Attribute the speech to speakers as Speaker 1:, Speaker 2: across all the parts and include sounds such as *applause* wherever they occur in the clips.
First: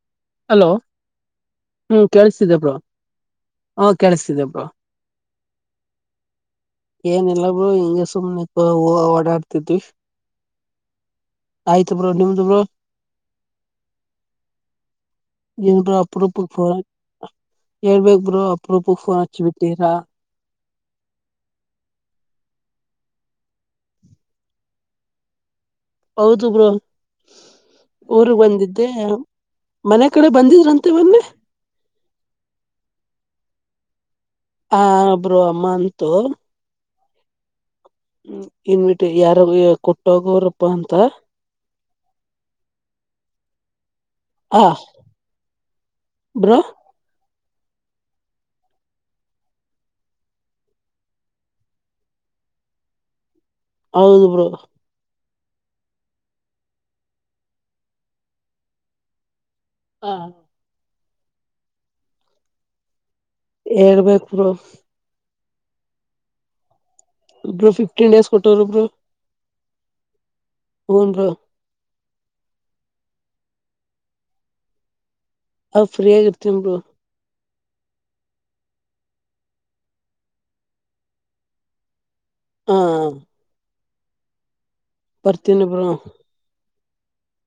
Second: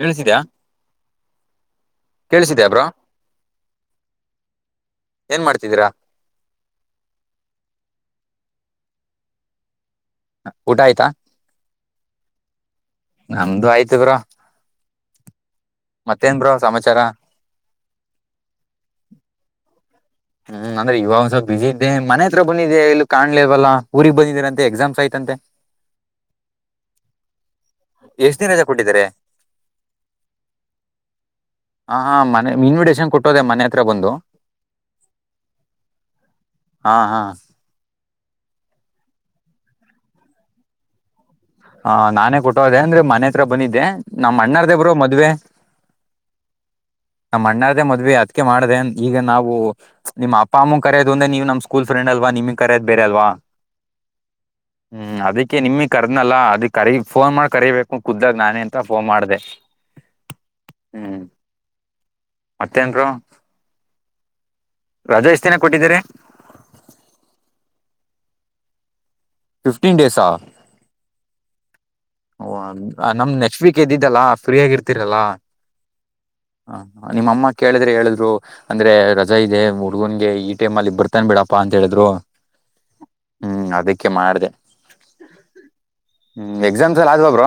Speaker 1: ಕೇಳಿಸಿದ್ಯಾ
Speaker 2: hello ಹ್ಮ್ ಕೇಳಿಸ್ತಿದೆ
Speaker 1: ಕೇಳಿಸಿದ್ಯಾ
Speaker 2: ಬ್ರೊ
Speaker 1: ಬ್ರೋ
Speaker 2: ಹಾ ಕೇಳಿಸ್ತಿದೆ ಬ್ರೊ
Speaker 1: ಏನ್ ಮಾಡ್ತಿದ್ದೀರಾ
Speaker 2: ಏನ್ ಇಲ್ಲ ಬ್ರೊ ಹಿಗೆ ಸುಮ್ನೆ ಒ ಓಡಾಡ್ತಿದ್ವಿ
Speaker 1: ಊಟ ಆಯ್ತಾ
Speaker 2: ಆಯ್ತು ಬ್ರೋ ನಿಮ್ದು ಬ್ರೋ
Speaker 1: ನಮ್ದು ಆಯ್ತು ಬ್ರೋ
Speaker 2: ನ್ರು
Speaker 1: ಮತ್ತೇನ್
Speaker 2: ಅಪರೂಪಕ್
Speaker 1: ಬ್ರೋ
Speaker 2: ಫೋನ್
Speaker 1: ಸಮಾಚಾರ
Speaker 2: ಹೇಳ್ಬೇಕ್ ಬ್ರೊ ಅಪರೂಪಕ್ ಫೋನ್ ಹಚ್ಚಿ ಬಿಟ್ಟಿರ
Speaker 1: ಹ್ಮ್ ಅಂದ್ರೆ ಇವಾಗಂದ್ಸ ಬಿಸಿ ಇದ್ದೆ ಮನೆ ಹತ್ರ ಬಂದಿದ್ದೆ ಎಲ್ಲೂ ಕಾಣ್ಲಿಲ್ವಲ್ಲ ಊರಿಗ್ ಬಂದಿದೀರಂತೆ ಎಕ್ಸಾಮ್ಸ್ ಆಯ್ತಂತೆ
Speaker 2: ಹೌದು ಬ್ರೋ ಊರ್ಗ್
Speaker 1: ಎಷ್ಟ್ ದಿನ ರಜಾ
Speaker 2: ಬಂದಿದ್ದೆ
Speaker 1: ಕೊಟ್ಟಿದ್ದಾರೆ
Speaker 2: ಮನೆ ಕಡೆ ಬಂದಿದ್ರಂತೆ ಮೊನ್ನೆ
Speaker 1: ಹಾ ಹಾ ಮನೆ ಇನ್ವಿಟೇಶನ್ ಕೊಟ್ಟೋದೆ ಮನೆ ಹತ್ರ ಬಂದು
Speaker 2: ಹ ಬ್ರೊ ಅಮ್ಮಂತು
Speaker 1: ಹಾ ಹಾ
Speaker 2: ಇನ್ವಿಟ್ ಯಾರಗೆ ಕೊಟ್ಟೋಗೋರಪ್ಪಾ ಅಂತ.
Speaker 1: ಹ ನಾನೇ ಕೊಟ್ಟೋದೆೇ ಅಂದ್ರೆ ಮನೆ ಹತ್ರ ಬಂದಿದ್ದೆ ನಮ್ಮ್ ಅಣ್ಣಾರ್ದೇ ಬ್ರೊ ಮದ್ವೆ.
Speaker 2: ಬ್ರೊ.
Speaker 1: ನಮ್ ಅಣ್ಣರ್ದೇ ಮದ್ವಿ ಅದ್ಕೆ ಮಾಡ್ದೆ ಈಗ ನಾವು ನಿಮ್ಮ ಅಪ್ಪ ಅಮ್ಮ ಕರೆಯೋದು ಒಂದೆ ನೀವು ನಮ್ಮ್ ಸ್ಕೂಲ್ ಫ್ರೆಂಡ್ ಅಲ್ವಾ. ನಿಮ್ ಕರದ್ ಬೇರೆ ಅಲ್ವಾ.
Speaker 2: ಹೌದು ಬ್ರೋ.
Speaker 1: ಅಕೆ ನಿಮಿಗ್ ಕರ್ದನಲ್ಲ ಅದಿ ಕರಿ ಫೋನ್ ಮಾಡ್ ಕರಿಬೇಕು ಕುದ್ದಾಗಗ್ ನಾನೇ ಅಂತ ಫೋನ್ ಮಾಡ್ದೆ.
Speaker 2: ಹಾ.
Speaker 1: ಹ್ಮ್ ಮತ್ತೇನ್ ಬ್ರೊ.
Speaker 2: ಹೇಳ್ಬೇಕ್ ಬ್ರೋ.
Speaker 1: ಅದೆ ಎಷ್ಟ್ ದಿನ ಕೊಟ್ಟಿದ್ದರೆ,
Speaker 2: ಬ್ರೊ ಫಿಫ್ಟೀನ್ ಡೇಸ್ ಕೊಟ್ಟೋರೆ ಬ್ರೊ
Speaker 1: ಫಿಫ್ಟೀನ್ ಡೇಸಾ.
Speaker 2: ಹುನ್ ಬ್ರೊ.
Speaker 1: ಓ ನಮ್ ನೆಕ್ಸ್ಟ್ ವೀಕ್ ಎದ್ದಲ್ಲಾ ಫ್ರೀಯಾಗ್ ಇರ್ತೀರಲ್ಲಾ.
Speaker 2: ಹ ಫ್ರೀಯಾಗ್ ಇರ್ತೀನ್ ಬ್ರೊ.
Speaker 1: ಕೇಳಿದ್ರೆ ಹೇಳಿದ್ರು ಅಂದ್ರೆ ರಜಾ ಇದೆ ಹುಡುಗನ್ಗೆ ಈ ಟೈಮಲ್ಲಿ ಬರ್ತಾನ ಬಿಡಪ್ಪಾ ಅಂತ ಹೇಳಿದ್ರು.
Speaker 2: ಹ್ಮ್
Speaker 1: ಅದ್ಕೆ ಮಾಡ್ದೆ.
Speaker 2: ಬರ್ತಿನಿ ಬ್ರೊ
Speaker 1: ಎಕ್ಸಾಮ್ಸ್ ಎನ್ ಆಗೋದ್ವ.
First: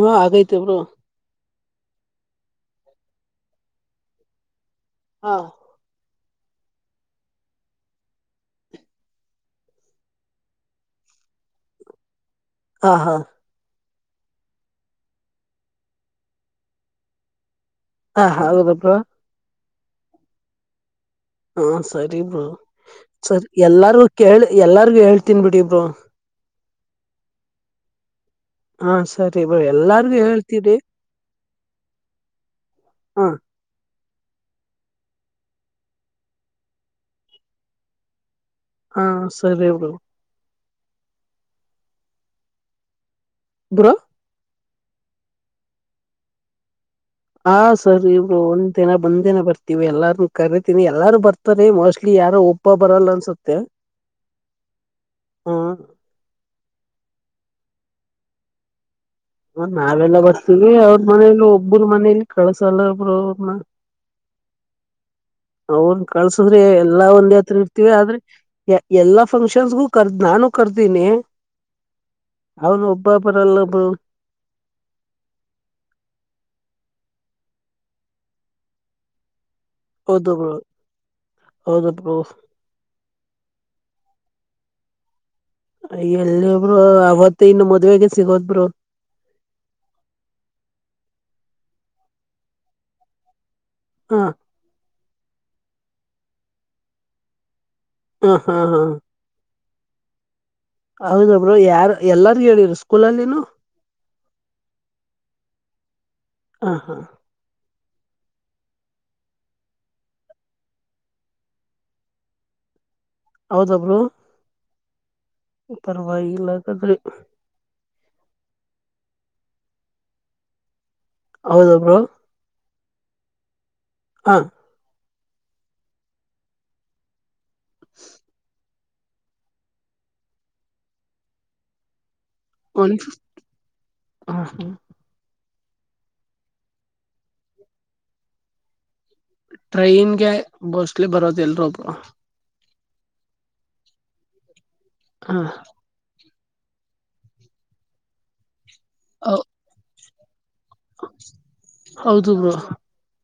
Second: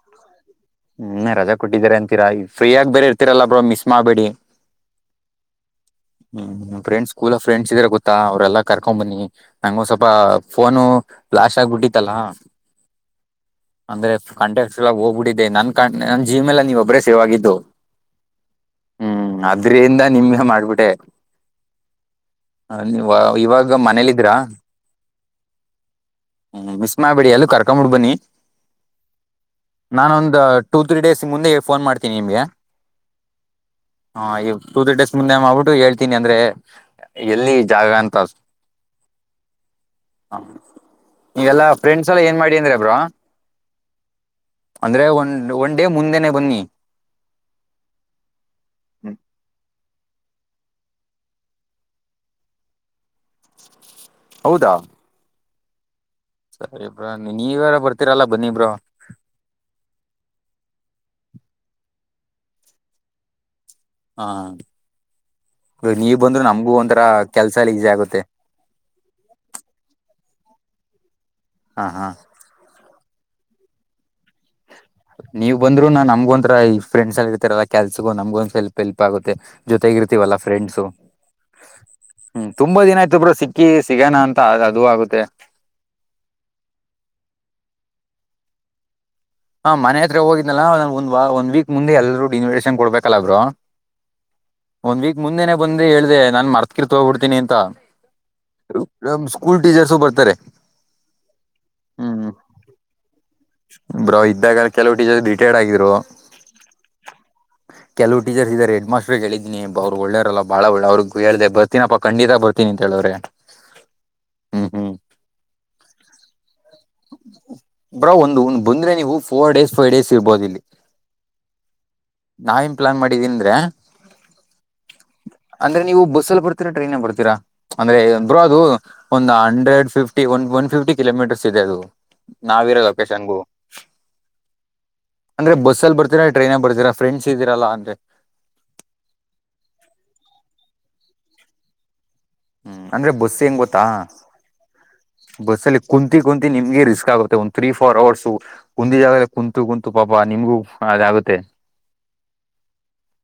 Speaker 2: ಹಾ ಆಗೈತೆ ಬ್ರೋ.
Speaker 1: ಕೊಟ್ಟಿದ್ದಾರೆ ಅಂತೀರ ಫ್ರೀಯಗ್ ಬೇರೆ ಇರ್ತೀರಲ್ಲ ಬ್ರೊ ಮಿಸ್ ಮಾಡ್ಬೇಡಿ.
Speaker 2: ಹಾ.
Speaker 1: ಹ್ಮ್ ಫ್ರೆಂಡ್ಸ್ ಸ್ಕೂಲ್ ಫ್ರೆಂಡ್ಸ್ ಇದ್ರೆ ಗೊತ್ತಾ ಅವ್ರೆಲ್ಲಾ ಕರ್ಕೊಂಡ್ ಬನ್ನಿ ನಂಗ ಒ ಸ್ವಲ್ಪ ಫೋನು. ಪ್ಲಾಶ್ ಆಗ್ಬಿಟ್ಟಿತಲ್ಲಾ.
Speaker 2: ಹಾ ಹಾ
Speaker 1: ಅಂದ್ರೆ ಕಾಂಟ್ಟ್ಯಾಕ್ ಹೋಗ್ಬಿಟ್ಟಿದ್ದೆ ನನ್ ಕ ನನ್ ಜೀ ಮೇಲಗ್ ನೀವ್ ಒಬ್ಬ್ರೇ ಸೇವ್ ಆಗಿದ್ದು
Speaker 2: ಹಾ ಹೌದು ಬ್ರೊ
Speaker 1: ಹ್ಮ್ ಅದ್ರಿಂದ ನಿಮ್ಗೆ ಮಾಡ್ಬಿಟೆ.
Speaker 2: ಹಾ ಸರಿ ಬ್ರೊ ಸರಿ
Speaker 1: ಇವಾಗ
Speaker 2: ಎಲ್ಲಾರ್ಗು
Speaker 1: ಮನೇಲಿದ್ರಾ
Speaker 2: ಕೇಳಿ ಎಲ್ಲಾರ್ಗು ಹೇಳ್ತನ್ ಬಿಡಿ ಬ್ರೊ.
Speaker 1: ಹ್ಮ್ ಮಿಸ್ ಮಾಡ್ಬೇಡಿ ಎಲ್ರು ಕರ್ಕೊಬಿಡ್ ಬನ್ನಿ.
Speaker 2: ಹಾ ಸರಿ ಬ್ರೋ ಎಲ್ಲಾರ್ಗು
Speaker 1: ನಾನೊಂದು
Speaker 2: ಹೇಳ್ತೀರಿ
Speaker 1: ಟೂ ತ್ರೀ ಡೇಸ್ ಮುಂದೆ ಫೋನ್ ಮಾಡ್ತೀನಿ ನಿಮ್ಗೆ.
Speaker 2: ಹಾ
Speaker 1: ಹಾ ಈ ಟೂ ತ್ರೀ ಡೇಸ್ ಮುಂದೆ ಮಾಡ್ಬಿಟ್ಟು ಹೇಳ್ತೀನಿ ಅಂದ್ರೆ ಎಲ್ಲಿ ಜಾಗ ಅಂತ ಅ
Speaker 2: ಹಾ ಸರಿ ಬ್ರೊ
Speaker 1: ಎಲ್ಲಾ ಫ್ರೆಂಡ್ಸ್ ಎಲ್ಲ ಏನ್ ಮಾಡಿ ಅಂದ್ರೆ ಬ್ರೊ
Speaker 2: ಬ್ರೋ
Speaker 1: ಅಂದ್ರೆ ಒನ್ ಒನ್ ಡೇ ಮುಂದೆನೆ ಬನ್ನಿ.
Speaker 2: ಹ ಸರ್ ಇವ್ರು ಒಂದ್ ದಿನ ಬಂದ್ ದಿನ ಬರ್ತೀವಿ ಎಲ್ಲಾರ್ನು ಕರಿತೀನಿ. ಎಲ್ಲಾರು ಬರ್ತಾರೆ ಮೋಸ್ಟ್ಲಿ ಯಾರೋ ಒಬ್ಬ ಬರಲ್ಲ ಅನ್ಸುತ್ತೆ.
Speaker 1: ಹೌದಾ
Speaker 2: ಹ್ಮ
Speaker 1: ಸರಿ ಬ್ರೊ ನೀವಾರ ಬರ್ತೀರಲ್ಲ ಬನ್ನಿ ಬ್ರೊ.
Speaker 2: ನಾವೆಲ್ಲ ಬರ್ತೀವಿ ಅವ್ರ ಮನೇಲಿ ಒಬ್ರು ಮನೇಲಿ ಕಳ್ಸಲ್ಲ ಬ್ರೊ ಅವ್ರನ್ನ.
Speaker 1: ಹಾ
Speaker 2: ಅವರು ಕಳ್ಸದ್ರೆ ಎಲ್ಲಾ ಒಂದ್
Speaker 1: ಕೆಲ್ಸ
Speaker 2: ಹತ್ರ
Speaker 1: ಎಲ್ಲ ಈಸಿ
Speaker 2: ಇರ್ತಿವಿ ಆದ್ರೆ
Speaker 1: ಆಗುತ್ತೆ
Speaker 2: ಎಲ್ಲಾ ಫಂಕ್ಷನ್ಸ್ಗು ಕರ್ದ್ ನಾನು ಕರ್ದ ದಿನೇ
Speaker 1: ಹಾ ಹಾ.
Speaker 2: ಬ ಬರಲ್ಲ ಬ್ರೊ
Speaker 1: *inaudible* ನೀವ್ ಬಂದ್ರು ನಾ ನಮಗ್ ಒಂಥರ ಈ ಫ್ರೆಂಡ್ಸ್ ಆಗಿರ್ತಿರಲ್ಲ ಕೆಲ್ಸಗೂ ನಮ್ಗ ಒಂದ್ ಸ್ವಲ್ಪ ಎಲ್ಪ್ ಆಗುತ್ತೆ.
Speaker 2: ಹೌದು
Speaker 1: ಜೊತೆಗಿರ್ತೀವಲ್ಲಾ
Speaker 2: ಬ್ರೋ
Speaker 1: ಫ್ರೆಂಡ್ಸು
Speaker 2: ಹೌದು ಬ್ರೋ
Speaker 1: ಹ್ಮ ತುಂಬಾ ದಿನ ಆಯ್ತ ಬ್ರ ಸಿಕ್ಕಿ ಸಿಗನ. ತಾ ಅದು ಆಗುತ್ತೆ.
Speaker 2: ಅ ಎಲ್ಲಿ ಬ್ರೊ ಅವತ್ ಇನ್ನು ಮದ್ವೆೆಗೆ ಸಿಗೋದ್ ಬ್ರೊ
Speaker 1: ಹಾ ಮನೆ ಹತ್ರ ಹೋಗಿದ್ನಲ್ಲ ಒಂದ್ ಒಂದ್ ವೀಕ್ ಮುಂದೆ ಎಲ್ರೂ ಇನ್ವಿಟೇಷನ್ ಕೊಡ್ಬೇಕಲ್ಲ ಬ್ರೊ.
Speaker 2: ಹ
Speaker 1: ಮುಂದೆನೆ ಬಂದಿ ಹೇಳ್ದೇ ನಾನ್ ಮರ್ತ್ ಗಿರ್ತ್ ಹೋಗ್ಬಿಡ್ತೀನಿ ಅಂತ
Speaker 2: ಹಾ ಹಾ
Speaker 1: ನಮ್ ಸ್ಕೂಲ್ ಟೀಚರ್ಸು ಬರ್ತಾರೆ.
Speaker 2: ಹೌದ ಬ್ರೊ ಯಾರ್
Speaker 1: ಹ್ಮ್
Speaker 2: ಎಲ್ಲಾರ್ ಹೇಳಿರ ಸ್ಕೂಲಲ್ಲಿನು.
Speaker 1: ಬ್ರೋ ಇದ್ದಾಗ ಕೆಲವು ಟೀಚರ್ ರಿಟೈರ್ಡ್ ಆಗಿದ್ರು.
Speaker 2: ಹಾ ಹಾ
Speaker 1: ಕೆಲವು ಟೀಚರ್ ಇದಾರೆ ಹೆಡ್ ಮಾಸ್ಟರುಗ್ ಹೇಳಿದಿನಿ ಅವರು ಒಳ್ಳೇರಲ್ಲ ಬಾಳ ಒಳ್ಳೆವ್ರು ಅವ್ರಗ್ ಹೇಳ್ದೆ ಬರ್ತೀನಪ್ಪ ಖಂಡಿತ ಬರ್ತೀನಿಂತ. ಹೇಳವ್ರೆ ಹ್ಮ್ ಹ್ಮ್.
Speaker 2: ಪರ್ವಾಗಿಲ್ಲ ಅಂತಂದ್ರೆ.
Speaker 1: ಬ್ರೋ ಒಂದುಂದು ಬಂದ್ರೆ ನೀವು ಫೋರ್ ಡೇಸ್ ಫೈವ್ ಡೇಸ್ ಇರ್ಬೋದು ಇಲ್ಲಿ.
Speaker 2: ಹೌದಬ್ರೋ.
Speaker 1: ನಾವೇನ್ ಪ್ಲಾನ್ ಮಾಡಿದೀನಂದ್ರೇ.
Speaker 2: ಹ
Speaker 1: ಅಂದ್ರೆ ನೀವು ಬಸ್ಸಲ್ಲಿ ಬರ್ತೀರಾ ಟ್ರೈನಲ್ ಬರ್ತೀರಾ ಅಂದ್ರೆ ಬ್ರೋ, ಅದು. ಒಂದು ಹಂಡ್ರೆಡ್ ಫಿಫ್ಟಿ ಒ ಒನ್ ಫಿಫ್ಟಿ ಕಿಲೋಮೀಟರ್ಸ್ ಇದೆ ಅದು. ನಾವಿರೋ
Speaker 2: ಒಂದ್
Speaker 1: ಲೊಕೇಶನ್ಗೂ.
Speaker 2: ಹಾ ಹಾ
Speaker 1: ಅಂದ್ರೆ ಬಸ್ಸಲ್ಲಿ ಬರ್ತೀರಾ ಟ್ರೈನಲ್ಲಿ ಬರ್ತೀರಾ ಫ್ರೆಂಡ್ಸ್ ಇದ್ದೀರಲ್ಲ ಅಂದೆ.
Speaker 2: ಟ್ರೈನ್ಗೆ ಮೋಸ್ಟ್ಲಿ ಬರೋದ ಎಲ್ರು ಬ್ರೋ.
Speaker 1: ಹ್ಮ್ ಅಂದ್ರೆ ಬಸ್ ಹೆಂಗ್ ಗೊತ್ತಾ
Speaker 2: ಹಾ
Speaker 1: ಬಸ್ಸಲ್ಲಿ ಕುಂತಿ. ಕುಂತಿ ನಿಮ್ಗೆ ರಿಸ್ಕ್ ಆಗುತ್ತೆ ಒಂದ್ ತ್ರೀ ಫೋರ್ ಅವರ್ಸ್ ಕುಂದಿದ ಜಾಗ ಕುಂತು ಕುಂತು ಪಾಪ ನಿಮಗು.
Speaker 2: ಹೌದು ಬ್ರೋ.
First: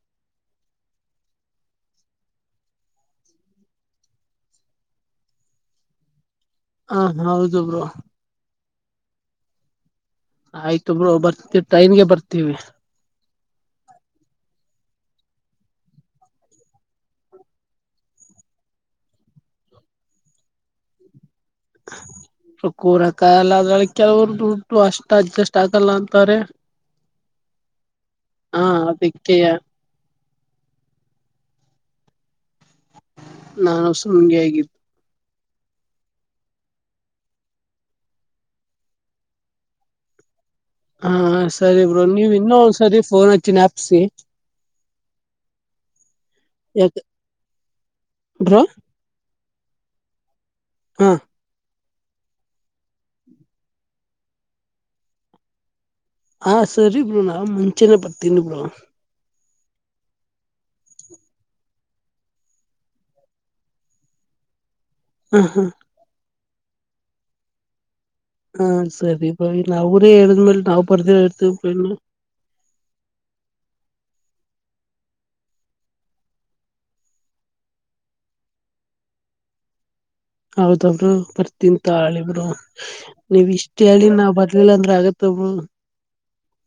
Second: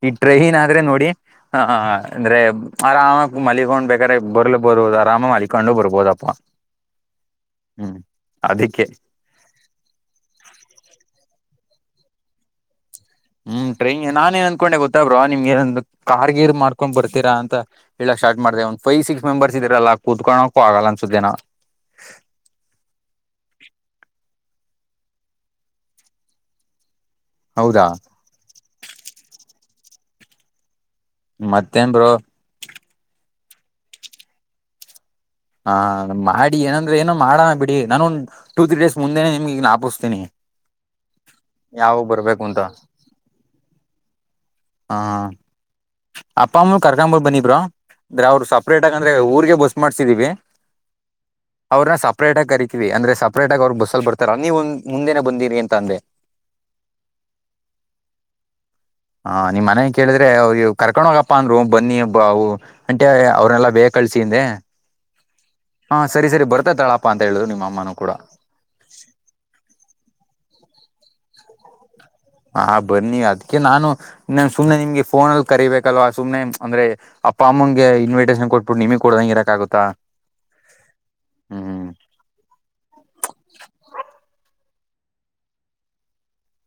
Speaker 1: ಈ ಟ್ರೈನ್ ಆದ್ರೆ ನೋಡಿ ಅಂದ್ರೆ ಆರಾಮಾಗಿ ಮಲಗೊಂಡ್ಬೇಕ್ *unintelligible* ರೆ ಬೊರಳು ಬೋದು ಅರಾಮಾಗಿ ಮಲಿಕೊಂಡು ಬರಬೋದಪ್ಪ.
Speaker 2: ಹಾ ಹೌದು ಬ್ರೋ.
Speaker 1: ಕೆ
Speaker 2: ಆಯ್ತೊ ಬ್ರೋ ಬರ್ತವಿ ಟೈನ್ಗೆ ಬರ್ತೀವಿ.
Speaker 1: ಹ್ಮ್ ಟ್ರೈನ್ಗ ಗೆ ನಾನ ಏನ್ ಅಂದನ್ಕೊಂಡೆ ಗೊತ್ತಾ ಬ್ರೋ, ನಿಮ್ಗೆ ಕಾರ್ ಗೀರ್ ಮಾಡ್ಕೊಂಡ್ ಬರ್ತೀರಾ ಅಂತ ಹೇಳಕ್ ಸ್ಟಾರ್ಟ್ ಮಾಡಿದೆ ಒಂದ್ ಫೈವ್ ಸಿಕ್ಸ್ ಮೆಂಬರ್ಸ್ ಇದ್ರಲ್ಲ ಕೂತ್ಕೊಳ್ಳಕು ಆಗಲ್ಲ ಅನ್ಸುತೇನೋ.
Speaker 2: ಸ್ವಲ್ಪ ಕೂರಕ್ಕಾಗಲ್ಲ ಆದ್ರಳ ಕೆಲವರ್ ಉಂಟು ಅಷ್ಟ ಅಡ್ಜಸ್ಟ್ ಆಗಲ್ಲ ಅಂತಾರೆ.
Speaker 1: ಹೌದಾ
Speaker 2: ಹಾ ಅದಿಕ್ಕೆಯ.
Speaker 1: ಮತ್ತೇನ್ ಬ್ರೋ.
Speaker 2: ನಾನು ಸಮ್ಮಗೆ ಅಗಿದ್ದ್.
Speaker 1: ಹ ಮಾಡಿ ಏನಂದ್ರೆ ಏನೋ ಮಾಡನ ಬಿಡಿ ನಾನು ಟೂ ತ್ರೀ ಡೇಸ್ ಮುಂದೆನೆ ನಿಮ್ಗೆ ನಾಪಿಸ್ತೀನಿ.
Speaker 2: ಹಾ ಸರಿ ಬ್ರೋ
Speaker 1: ಯಾವಾಗ
Speaker 2: ನೀವ್
Speaker 1: ಬರ್ಬೇಕು
Speaker 2: ಇನ್ನೊ
Speaker 1: ಅಂತ
Speaker 2: ಒಂದ್ಸರಿ ಫೋನ್ ಹಚ್ಚ ಞಪ್ಸಿ.
Speaker 1: ಹಾ ಅಪ್ಪ ಅಮ್ಮನು
Speaker 2: ಯಾಕೆ
Speaker 1: ಕರ್ಕೊಂಬ ಬನ್ನಿ ಬ್ರೋ ಅಂದ್ರೆ ಅವ್ರು
Speaker 2: ಬ್ರೋ
Speaker 1: ಸಪ್ರೇಟ್ ಆಗಂದ್ರೆ ಊರ್ಗೆ. ಬಸ್ ಮಾಡ್ಸಿದೀವಿ.
Speaker 2: ಹ್ಮ
Speaker 1: ಅವ್ರನ್ನ ಸಪ್ರೇಟ್ ಆಗಿ ಕರಿತೀವಿ ಅಂದ್ರೆ ಸಪ್ರೇಟಾಗಿ ಅವ್ರು ಬಸಗ ಬರ್ತಾರ ನೀವು ಒಂದ ಮುಂದೆನೆ ಬಂದೀರಿ ಅಂತ ಅಂದೆ.
Speaker 2: ಹಾ ಸರಿ ಬ್ರೋ ನಾ ಮುಂಚೆನೆ ಬತೀನಿ ಬ್ರೋ.
Speaker 1: ಹಾ ನಿಮ್ ಮನೆ ಕೇಳಿದ್ರೆ ಅವ್ ಯು ಕರ್ಕೊಂಡ ಹೋಗಪ್ಪಾ ಅಂದ್ರು ಬನ್ನಿ ಬಾವು ಅಂಟೆ ಅವ್ರನ್ನೆಲ್ಲಾ ಬೇಗ ಕಳ್ಸಿಂದೆ.
Speaker 2: ಹ ಹ
Speaker 1: ಹಾ ಸರಿ ಸರಿ ಬರ್ತತಾಳಪ್ಪ ಅಂತ ಹೇಳರು ನಿಮ್ಮ ಅಮ್ಮನೂ ಕೂಡ.
Speaker 2: ಹಾ ಸರಿ ಬ್ರೋ ನಾವ್ರೇ ಹೇಳಿದ್ಮೇಲೆ ನಾವು ಬರ್ದೀವ ಇರ್ತೀವಿ *unintelligible*
Speaker 1: ಹ ಬನ್ನಿ ಅದಕ್ಕೆ ನಾನು ಸುಮ್ನೆ ನಿಮ್ಗೆ ಫೋನಲ್ಲಿ ಕರಿಬೇಕಲ್ವಾ ಸುಮ್ನೆ ಅಂದ್ರೆ. ಅಪ್ಪ ಅಮ್ಮಂಗೆ ಇನ್ವೈಟೇಷನ್ ಕೊಟ್ಬಿಟ್ಟು ನಿಮಗ್ ಕೊಡದಂಗೆ ಇರಕ ಆಗುತ್ತಾ.
Speaker 2: ಹೌದು ಬ್ರೋ ಬರ್ತೀನ್
Speaker 1: ಹ್ಮ್
Speaker 2: ತಾಳಿ ಬ್ರೋ ನೀವ್ ಇಷ್ಟ ಹೇಳಿ ನಾ ಬರ್ಲಿಲ್ಲಂದ *unintelligible* ಆಗತ್ತ ಬ್ರೋ.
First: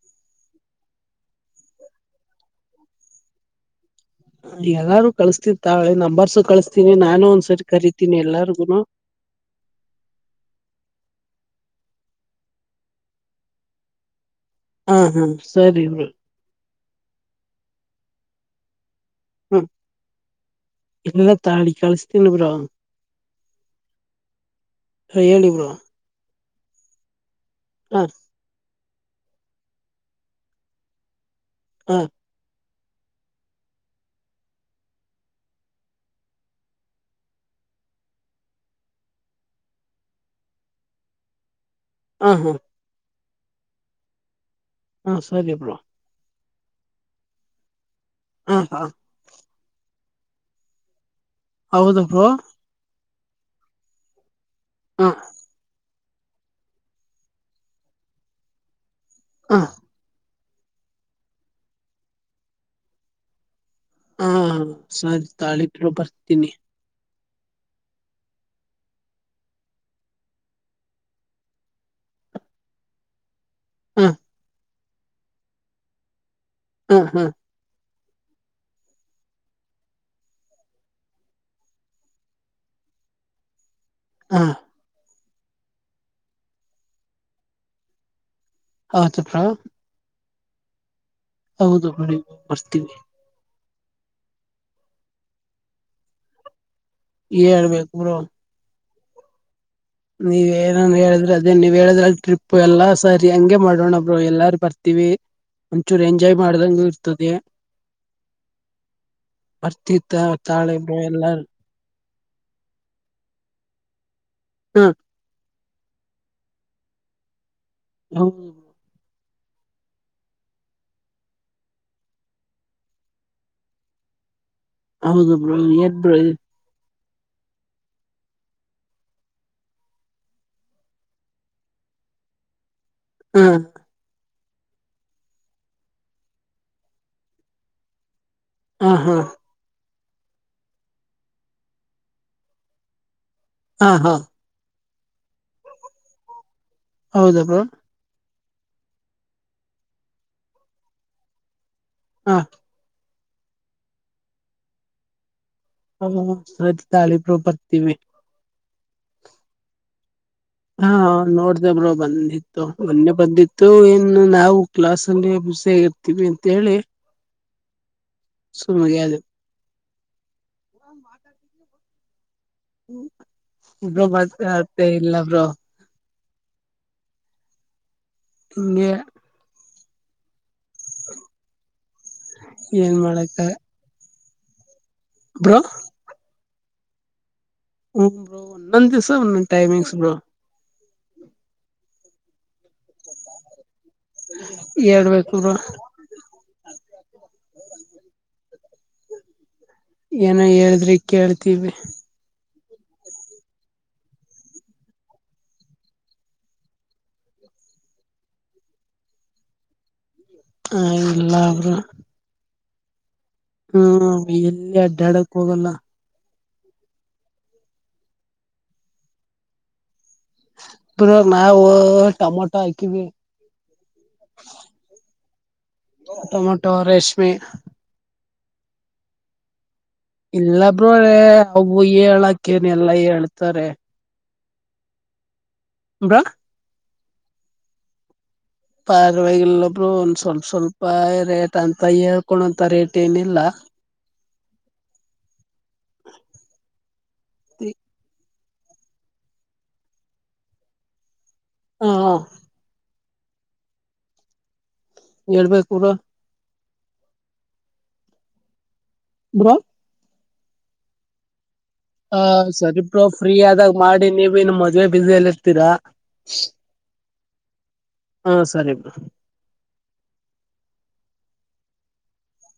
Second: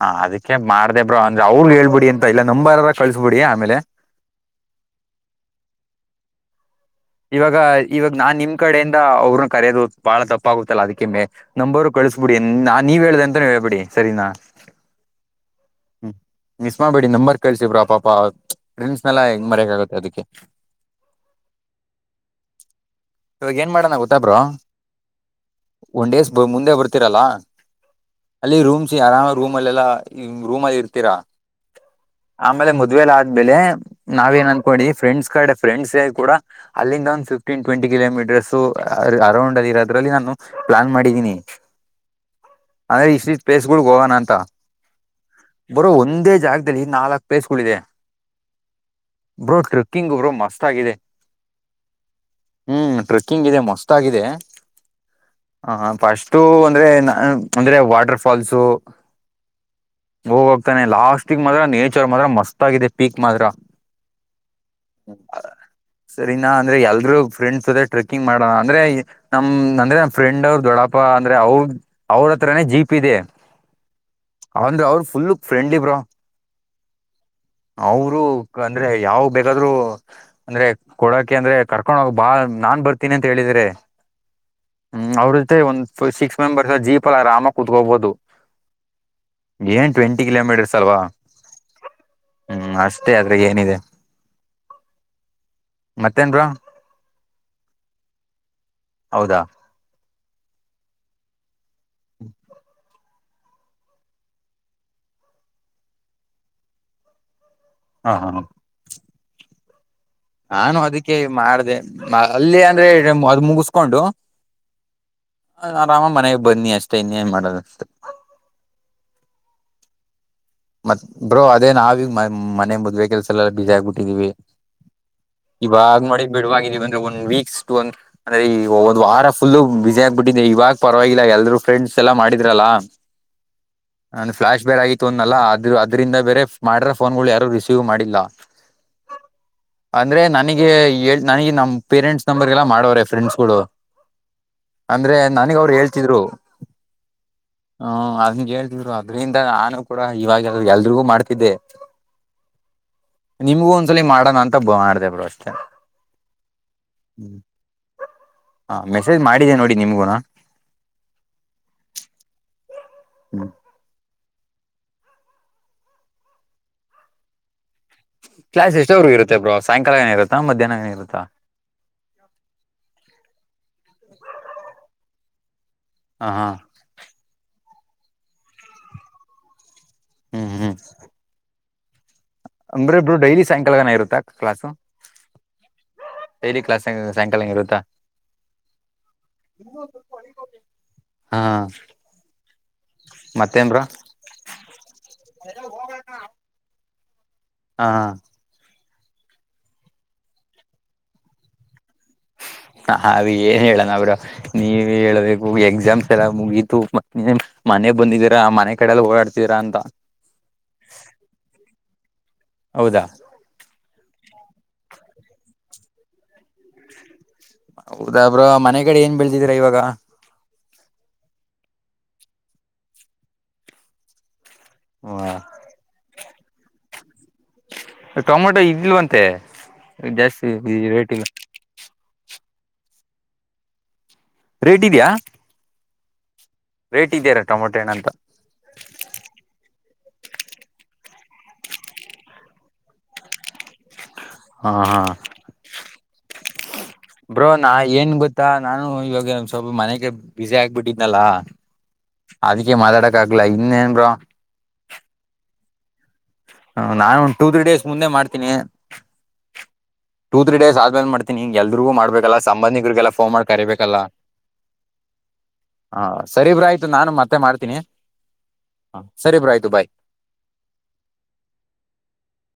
Speaker 1: ಹಾ ಅದಕ್ಕೆ ಮಾಡ್ದೆ ಬ್ರೋ ಅಂದ್ರೆ ಅವ್ರಗ್ ಹೇಳ್ಬಿಡಿ ಎಂತ ಇಲ್ಲಾ ನಂಬಾರ ಕಳ್ಸ್ಬಿಡಿ ಆಮೇಲೆ.
Speaker 2: ಎಲ್ಲಾರು ಕಳಸ್ತಿವಿ ತಾಳಿ ನಂಬರ್ಸು ಕಳಸ್
Speaker 1: ಇವಾಗ ಇವಾಗ ನಾನ್ ನಿಮ್ ಕಡೆಯಿಂದ ಅವ್ರನು ಕರೆಯೋದು ಬಾಳ ತಪ್ಪ್ ಆಗುತ್ತಲ್ಲಾ ಅದಕ್ಕೆಮೇ ನಂಬವರು ಕಳ್ಸಬಿಡಿ ನಾ ನೀವ್ ಹೇಳ್ದೆ ಅಂತ ಹೇಳ್ಬಿಡಿ ಸರಿನಾ.
Speaker 2: ಹ್ಮ ಹ್ಮ ಸರಿ ಬ್ರೋ.
Speaker 1: ಮಾಡಬೇಡಿ ನಂಬರ್ ಕಲ್ಸಿ ಬ್ರೋ ಪಾಪ ಫ್ರೆಂಡ್ಸ್ ನೆಲ್ಲಾ ಹೆಂಗ್
Speaker 2: ಹ್ಮ್
Speaker 1: ಮರಯಕ್ ಆಗತ್ತೆ ಅದಕ್ಕೆ.
Speaker 2: ತಿಿನಿ ಬ್ರಾ
Speaker 1: ಇವಾಗ ಏನ್ ಮಾಡೋಣ ಗೊತ್ತಾಬ್ರ
Speaker 2: ಹೇಳಿ ಬ್ರೋ
Speaker 1: ಒಂದ್ ಡೇಸ್ ಮುಂದೆ ಬರ್ತೀರಲ್ಲ
Speaker 2: ಹಾ
Speaker 1: ಅಲ್ಲಿ ರೂಮ್ಸ ಆರಾಮ ರೂಮ್ ಅಲ್ಲೆಲ್ಲಾ ರೂಮ್ ಅಲ್ಲಿ ಇರ್ತೀರಾ
Speaker 2: ಹ್ಮ
Speaker 1: ಆಮೇಲೆ ಮದ್ವೆಲ ಆದ್ಮೇಲೆ ನಾವ ಏನ್ ಅನ್ಕೊಂಡಿ ಫ್ರೆಂಡ್ಸ್ ಕಡೆ ಫ್ರೆಂಡ್ಸ್ ಕೂಡ ಅಲ್ಲಿಂದ ಒಂದ್ ಫಿಫ್ಟೀನ್ ಟ್ಂಟಿ ಕಿಲೋಮೀಟರ್ ಅರೌಂಡ್ ಅಲ್ಲಿಿರೋದ್ರಲ್ಲಿ ನಾನು ಪ್ಲಾನ್ ಮಾಡಿದೀನಿ
Speaker 2: ಹಾ ಹಾ
Speaker 1: ಇಷ್ಟ ಪ್ಲೇಸ್ಗಳು ಗೋವಾನ ಅಂತ
Speaker 2: ಹಾ ಸರಿ ಬ್ರೋ
Speaker 1: ಬರೋ ಒಂದೇ ಜಾಗ ನಾಲ್ಕು ಪ್ಲೇಸ್ ಗಳು ಇದೆ
Speaker 2: ಹ ಹಾ
Speaker 1: ಬ್ರೋ ಟ್ರೆಕ್ಕಿಂಗ್ ಬ್ರೋ ಮಸ್ತ್ ಆಗಿದೆ
Speaker 2: ಹೌದಪ್ಪ
Speaker 1: ಹ್ಮ್ ಟ್ರೆಕ್ಕಿಂಗ್ ಇದೆ ಮಸ್ತ್ ಆಗಿದೆ
Speaker 2: ಹ
Speaker 1: ಹ ಫಸ್ಟು ಅಂದ್ರೆ ನ ಅಂದ್ರೆ ವಾಟರ್ ಫಾಲ್ಸ
Speaker 2: ಹ
Speaker 1: ಹೋಗೋಗ್ತಾನೆ ಲಾಸ್ಟಿಗೆ ಮಾತ್ರ ನೇಚರ್ ಮಾತ್ರ ಮಸ್ತ್ ಆಗಿದೆ ಪೀಕ್ ಮಾತ್ರ
Speaker 2: ಹ ಸರಿ ತಾಳಿ ಬ್ರೋ ಬರ್ತೀನಿ
Speaker 1: ಸರಿನಾ ಅಂದ್ರೆ ಎಲ್ರು ಫ್ರೆಂಡ್ಸ್ ಜೊತೆ ಟ್ರೆಕ್ಕಿಂಗ್ ಮಾಡೋಣ ಅಂದ್ರೆ ನಮ್ ಅಂದ್ರೆ ನಮ್ಮ ಫ್ರೆಂಡ್ ಅವ್ರ ದೊಡಪ್ಪ ಅಂದ್ರೆ ಅವ್ರ ಅವ್ರ ತ್ರ ಜೀಪ್ ಇದೆ
Speaker 2: ಹ್ಮ
Speaker 1: ಅಂದ್ರೆ ಅವ್ರರು ಫುಲ್ ಫ್ರೆಂಡ್ಲಿಬ್ರಾ
Speaker 2: ಹ್ಮ ಹಾ
Speaker 1: ಅವರು ಅಂದ್ರೆ ಯಾವ ಬೇಕಾದ್ರರು ಅಂದ್ರೆ ಕೊಡಾಕೆ ಅಂದ್ರೆ ಕರ್ಕೊಂಡ ಹೋಗಬ ಬಾ ನಾನ್ ಬರ್ತೀನಿ ಅಂತ ಹೇಳಿದ್ರೆ
Speaker 2: ಹ
Speaker 1: ್ ಅವ್ರ ಜೊತೆ ಒಂದು ಸಿಕ್ಸ್ ಮೆಂಬರ್ಸ್ ಜೀಪ್ ಅಲ್ಲ ಆರಾಮ ಕುೂತ್ಕೋಬಹುದು
Speaker 2: ಹೌ ಚಪ್ರಾ
Speaker 1: ಈಗ್ಲಂಬಿಡಿರ್ಸಲ್ವಾ ಹ್ಮ್
Speaker 2: ಬರ್ತೀವಿ
Speaker 1: ಅಷ್ಟೇ ಅದ್ರ ಏನಿದೆ ಮತ್ತೇನ್ರ
Speaker 2: ಇರ್ಬೇಕು ಪುರೋ
Speaker 1: ಹೌದಾ
Speaker 2: ನೀವ ಏನನ್ ಹೇಳಿದ್ರೆ ಅದೇ ನೀವ್ ಹೇಳಿದ್ರ ಟ್ರಿಪ್ ಎಲ್ಲ ಸರಿ ಹಂಗಗೆ ಮಾಡೋಣಬ್ರು ಎಲ್ಲಾರು ಬರ್ತೀವಿ ಒಂಚೂರು ಎಂಜಾಯ್ ಮಾಡ್ದಂಗ ಇರ್ತದೆ
Speaker 1: ಹಾ ಹಾ ಹ
Speaker 2: ಅರ್ತಿತ್
Speaker 1: ನಾನು ಅದಕ್ಕೆ ಮಾಡ್ದ ಅಲ್ಲಿ ಅಂದ್ರೆ ಅದ್ ಮುಗಿಸಕೊಂಡು
Speaker 2: ಹ್ಮ
Speaker 1: ಆರಾಮ ಮನೆಗ್ ಬನ್ನಿ ಅಷ್ಟೇ ಇನ್ನೇನ್ ಮಾಡದ
Speaker 2: ಹ್ಮ
Speaker 1: ಮತ್ ಬ್ರೋ ಅದೇ ನಾವೀ ಮನೆ ಮದ್ವೆೆ ಕೆಲ್ಸ ಎಲ್ಲ ಬಸಿ ಆಗ್ಬಿಟ್ಟಿದೀವಿ
Speaker 2: ಹೌದು ಬ್ರೋ ಏನ್
Speaker 1: ಇವಾಗ
Speaker 2: ಬ್ರೋ
Speaker 1: ಮಾಡಿದ ಬಿಡುವ ಬ ಒಂದು ವೀಕ್ಸ್ ಒ ಅಂದ್ರೆ ಒಂದು ವಾರ ಫುಲ್ು ಬಿಸಿಿ ಆಗ್ಬಿಟ್ಟಿದ್ದಿದೆ ಇವಾಗ ಪರವಾಗಿಲ್ಲ ಎಲ್ರೂ ಫ್ರೆಂಡ್ಸ್ ಎಲ್ಲಾ ಮಾಡಿದ್ರಲ್ಲ
Speaker 2: ಹ್ಮ
Speaker 1: ನನ್ನ ಫ್ಲ್ಾ ಬೇರೆ ಆಯಿತ್ತು ಅಂದಲ್ಲ ಅ್ರ ಅದ್ರಿಂದ ಬೇರೆ ಮಾಡ್ರ ಫೋನ್ಗಳು ಯಾರು ರಿಸೀವ್ ಮಾಡಿಲ್ಲ
Speaker 2: ಹಾ ಹಾ
Speaker 1: ಅಂದ್ರೆ ನನಗೆ ನನಗೆ ನಮ್ ಪೇರೆಂಟ್ಸ್ ನಂಬರ್ಗೆಲ್ಲ ಮಾಡೋವ್ರೆ ಫ್ರೆಂಡ್ಸ್ ಗಳು
Speaker 2: ಹಾ ಹಾ
Speaker 1: ಅಂದ್ರೆ ನನಗ ಅವ್ರು ಹೇಳ್ತಿದ್ರು
Speaker 2: ಹೌದ ಬ್ರೋ
Speaker 1: ಹ ಕೇಳ್ತ್ರು ಅದ್ರಿಂದ ನಾನು ಕೂಡ ಇವಾಗರು ಎಲ್ರಿಗೂ ಮಾಡ್ತಿದ್ದೆ
Speaker 2: ಹಾ
Speaker 1: ನಿಮ್ಗೂ ಒಂದ್ಸಲಲಿ ಮಾಡೋಣ ಅಂತ ಮಾಡ್ದ ಬ್ರೋ ಅಷ್ಟೇ
Speaker 2: ಹ ಸ ತಾಳಿ
Speaker 1: ಹ್ಮ್
Speaker 2: ಪ್ರಪತಿ
Speaker 1: ಹ ಮೆಸೇಜ್ ಮಾಡಿನೀ ನೋಡಿ ನಿಮ್ಗುನ
Speaker 2: ಹಾ ನೋಡ್್ದೇಬ್ರೋ ಬಂದಿತ್ತು ಮೊನ್ನೆ
Speaker 1: ಹ್ಮ್
Speaker 2: ಬಂದಿತ್ತು ಏನ್ ಇನ್ನು ನಾವು ಕ್ಲಾಸ್ ಅಲ್ಲಿ ಬಿಸ ಆಗಿರ್ತೀವಿ ಅಂತ ಹೇಳಿ
Speaker 1: ಕ್ಲಾಸ್
Speaker 2: ಸುಮ್ಗೆ
Speaker 1: ಎಷ್ಟವ್ರಗೂ
Speaker 2: ಅದೆ
Speaker 1: ಇರುತ್ತೆ ಬ್ರೋ ಸಾಯಂಕಾಲನ ಇರುತ್ತಾ ಮಧ್ಯಾಹ್ನನ ಇರುತ್ತಾ
Speaker 2: ಇ ಬ್ರೋ ಮ ಅತ ಇಲ್ಲ ಬ್ರೋ
Speaker 1: ಹ ಹಾ
Speaker 2: ಹಗೆ
Speaker 1: ಹೂ ಹೂ
Speaker 2: ಏನ್
Speaker 1: ಅಂದ್ರೆಬ್ರೋ
Speaker 2: ಮಾಡಕ
Speaker 1: ಡೈಲಿ ಸಾಯಂಕಾಲನ ಇರುತ್ತ ಕ್ಲಾಸ್ು
Speaker 2: ಬ್ರೋ
Speaker 1: ಡೈಲಿ ಕ್ಲಾಸ್ ಇರುತ್ತಾ
Speaker 2: ಹೂ ಬ್ರೋ ಒಂದು ದಿವಸ ಒಂದು ಒಂದು ಟೈಮಿಂಗ್ಸ್ ಬ್ರೋ
Speaker 1: ಹಾ ಮತ್ತೇನ್ ಬ್ರೋ
Speaker 2: ಹೇಳ್ಬೇಕು ಬ್ರೋ
Speaker 1: ಹಾ
Speaker 2: ಏನೋ ಹೇಳಿದ್ರಿ ಕೇಳ್ತೀವಿ
Speaker 1: ಹಾಗೆ ಏನ್ ಹೇಳಣ ಅವರು ನೀವೇ ಹೇಳ್ಬೇಕು ಎಕ್ಸಾಮ್ಸ್ ಎಲ್ಲಾ ಮುಗೀತು ಮ ಮನೆ ಬಂದಿದ್ದೀರಾ ಮನೆ ಕಡೆಲ್ಲ ಓಡಾಡ್ತೀರಾ ಅಂತ
Speaker 2: ಹ ಇಲ್ಲ
Speaker 1: ಹೌದಾ
Speaker 2: ಹೂಎಲ್ಲಿ ಅಡ್ಡಾಡಕ್ ಹೋಗಲ್ಲ
Speaker 1: ಹೌದಾಬ್್ರ ಮನೆ ಕಡೆ ಏನ್ ಬೆಳದಿದಿರಾ ಇವಾಗ
Speaker 2: ಬ್ರೋ ನಾವು ಟಮೊಟೋ ಆಕಿವಿ
Speaker 1: ಹಾ
Speaker 2: ಟೊಮೊಟೊ ರೇಷ್ಮಿ
Speaker 1: ಟೊಮೊಟೊ ಇದಲ್ವಂತೆ
Speaker 2: ಇಲ್ಲಬ್ರೋ ಅವು ಹೇಳಕೇನ್ ಎಲ್ಲಾ ಹೇಳ್ತಾರೆ
Speaker 1: ರೇಟ್ ಇದೀಯ
Speaker 2: ಬ್ರೋ
Speaker 1: ರೇಟ್ ಇದೆಯರಾಟಮೊಟೋ ಅಂತ
Speaker 2: ಪರವಾಗಿಲ್ಲ ಬ್ರೋ ಒಂದ್ ಸ್ವಲ್ಪ ಸ್ವಲ್ಪ ರೇಟ್ ಅಂತ ಹೇಳ್ಕೊಂತ ರೇಟ್ ಏನಿಲ್ಲ
Speaker 1: ಹಾ ಹಾ ಬ್ರೋ ನ ಏನ್ ಗೊತ್ತ ಮತ್ತ ನಾನು ಇವಾಗ ಸ್ವಲ್ಪ ಮನೆಗೆ ಬಿಸಿ ಆಗ್ಬಿಟ್ಟಿದ್ನಲ್ಲ
Speaker 2: ಹಾ
Speaker 1: ಅದಕ್ಕೆ ಮಾತಾಡ ಾಗಗ್ಲ ಇನ್ನೇನ್ರ
Speaker 2: ಹೇಳ್ಬೇಕು ಬ್ರೋ
Speaker 1: ಹ ನಾನು ಒಂದ ಟೂ ತ್ರೀ ಡೇಸ್ ಮುಂದೆ ಮಾಡ್ತೀನಿ
Speaker 2: ಬ್ರೋ
Speaker 1: ಟೂ ತ್ರೀಡೇಸ್ ಆದ್ಮೇಲೆ ಮಾಡತೀನಿಗ ಎಲ್ರಿಗೂ
Speaker 2: ಹ
Speaker 1: ಮಾಡ್ಬೇಕಲ್ಲ
Speaker 2: ಸರಿ ಬ್ರೋ
Speaker 1: ಸಂಬಂಧಿಕರಿಗೆಲ್ಲ ಫೋನ್
Speaker 2: ಫ್ರೀ
Speaker 1: ಮಾಡ
Speaker 2: ಆದಾಗ
Speaker 1: ಕರಿಬೇಕಲ್ಲ
Speaker 2: ಮಾಡಿ ನೀವೇನು ಮದ್ವೆ ಬ್ಯುಸಿಯಲ್ಲಿ ಇರ್ತೀರಾ
Speaker 1: ಸರಿ ಇಬ್್ರ ಆಯತು ನಾನು ಮತ್ತೆ ಮಾಡತೀನಿ
Speaker 2: ಹಾ ಸರಿ ಬ್ರೋ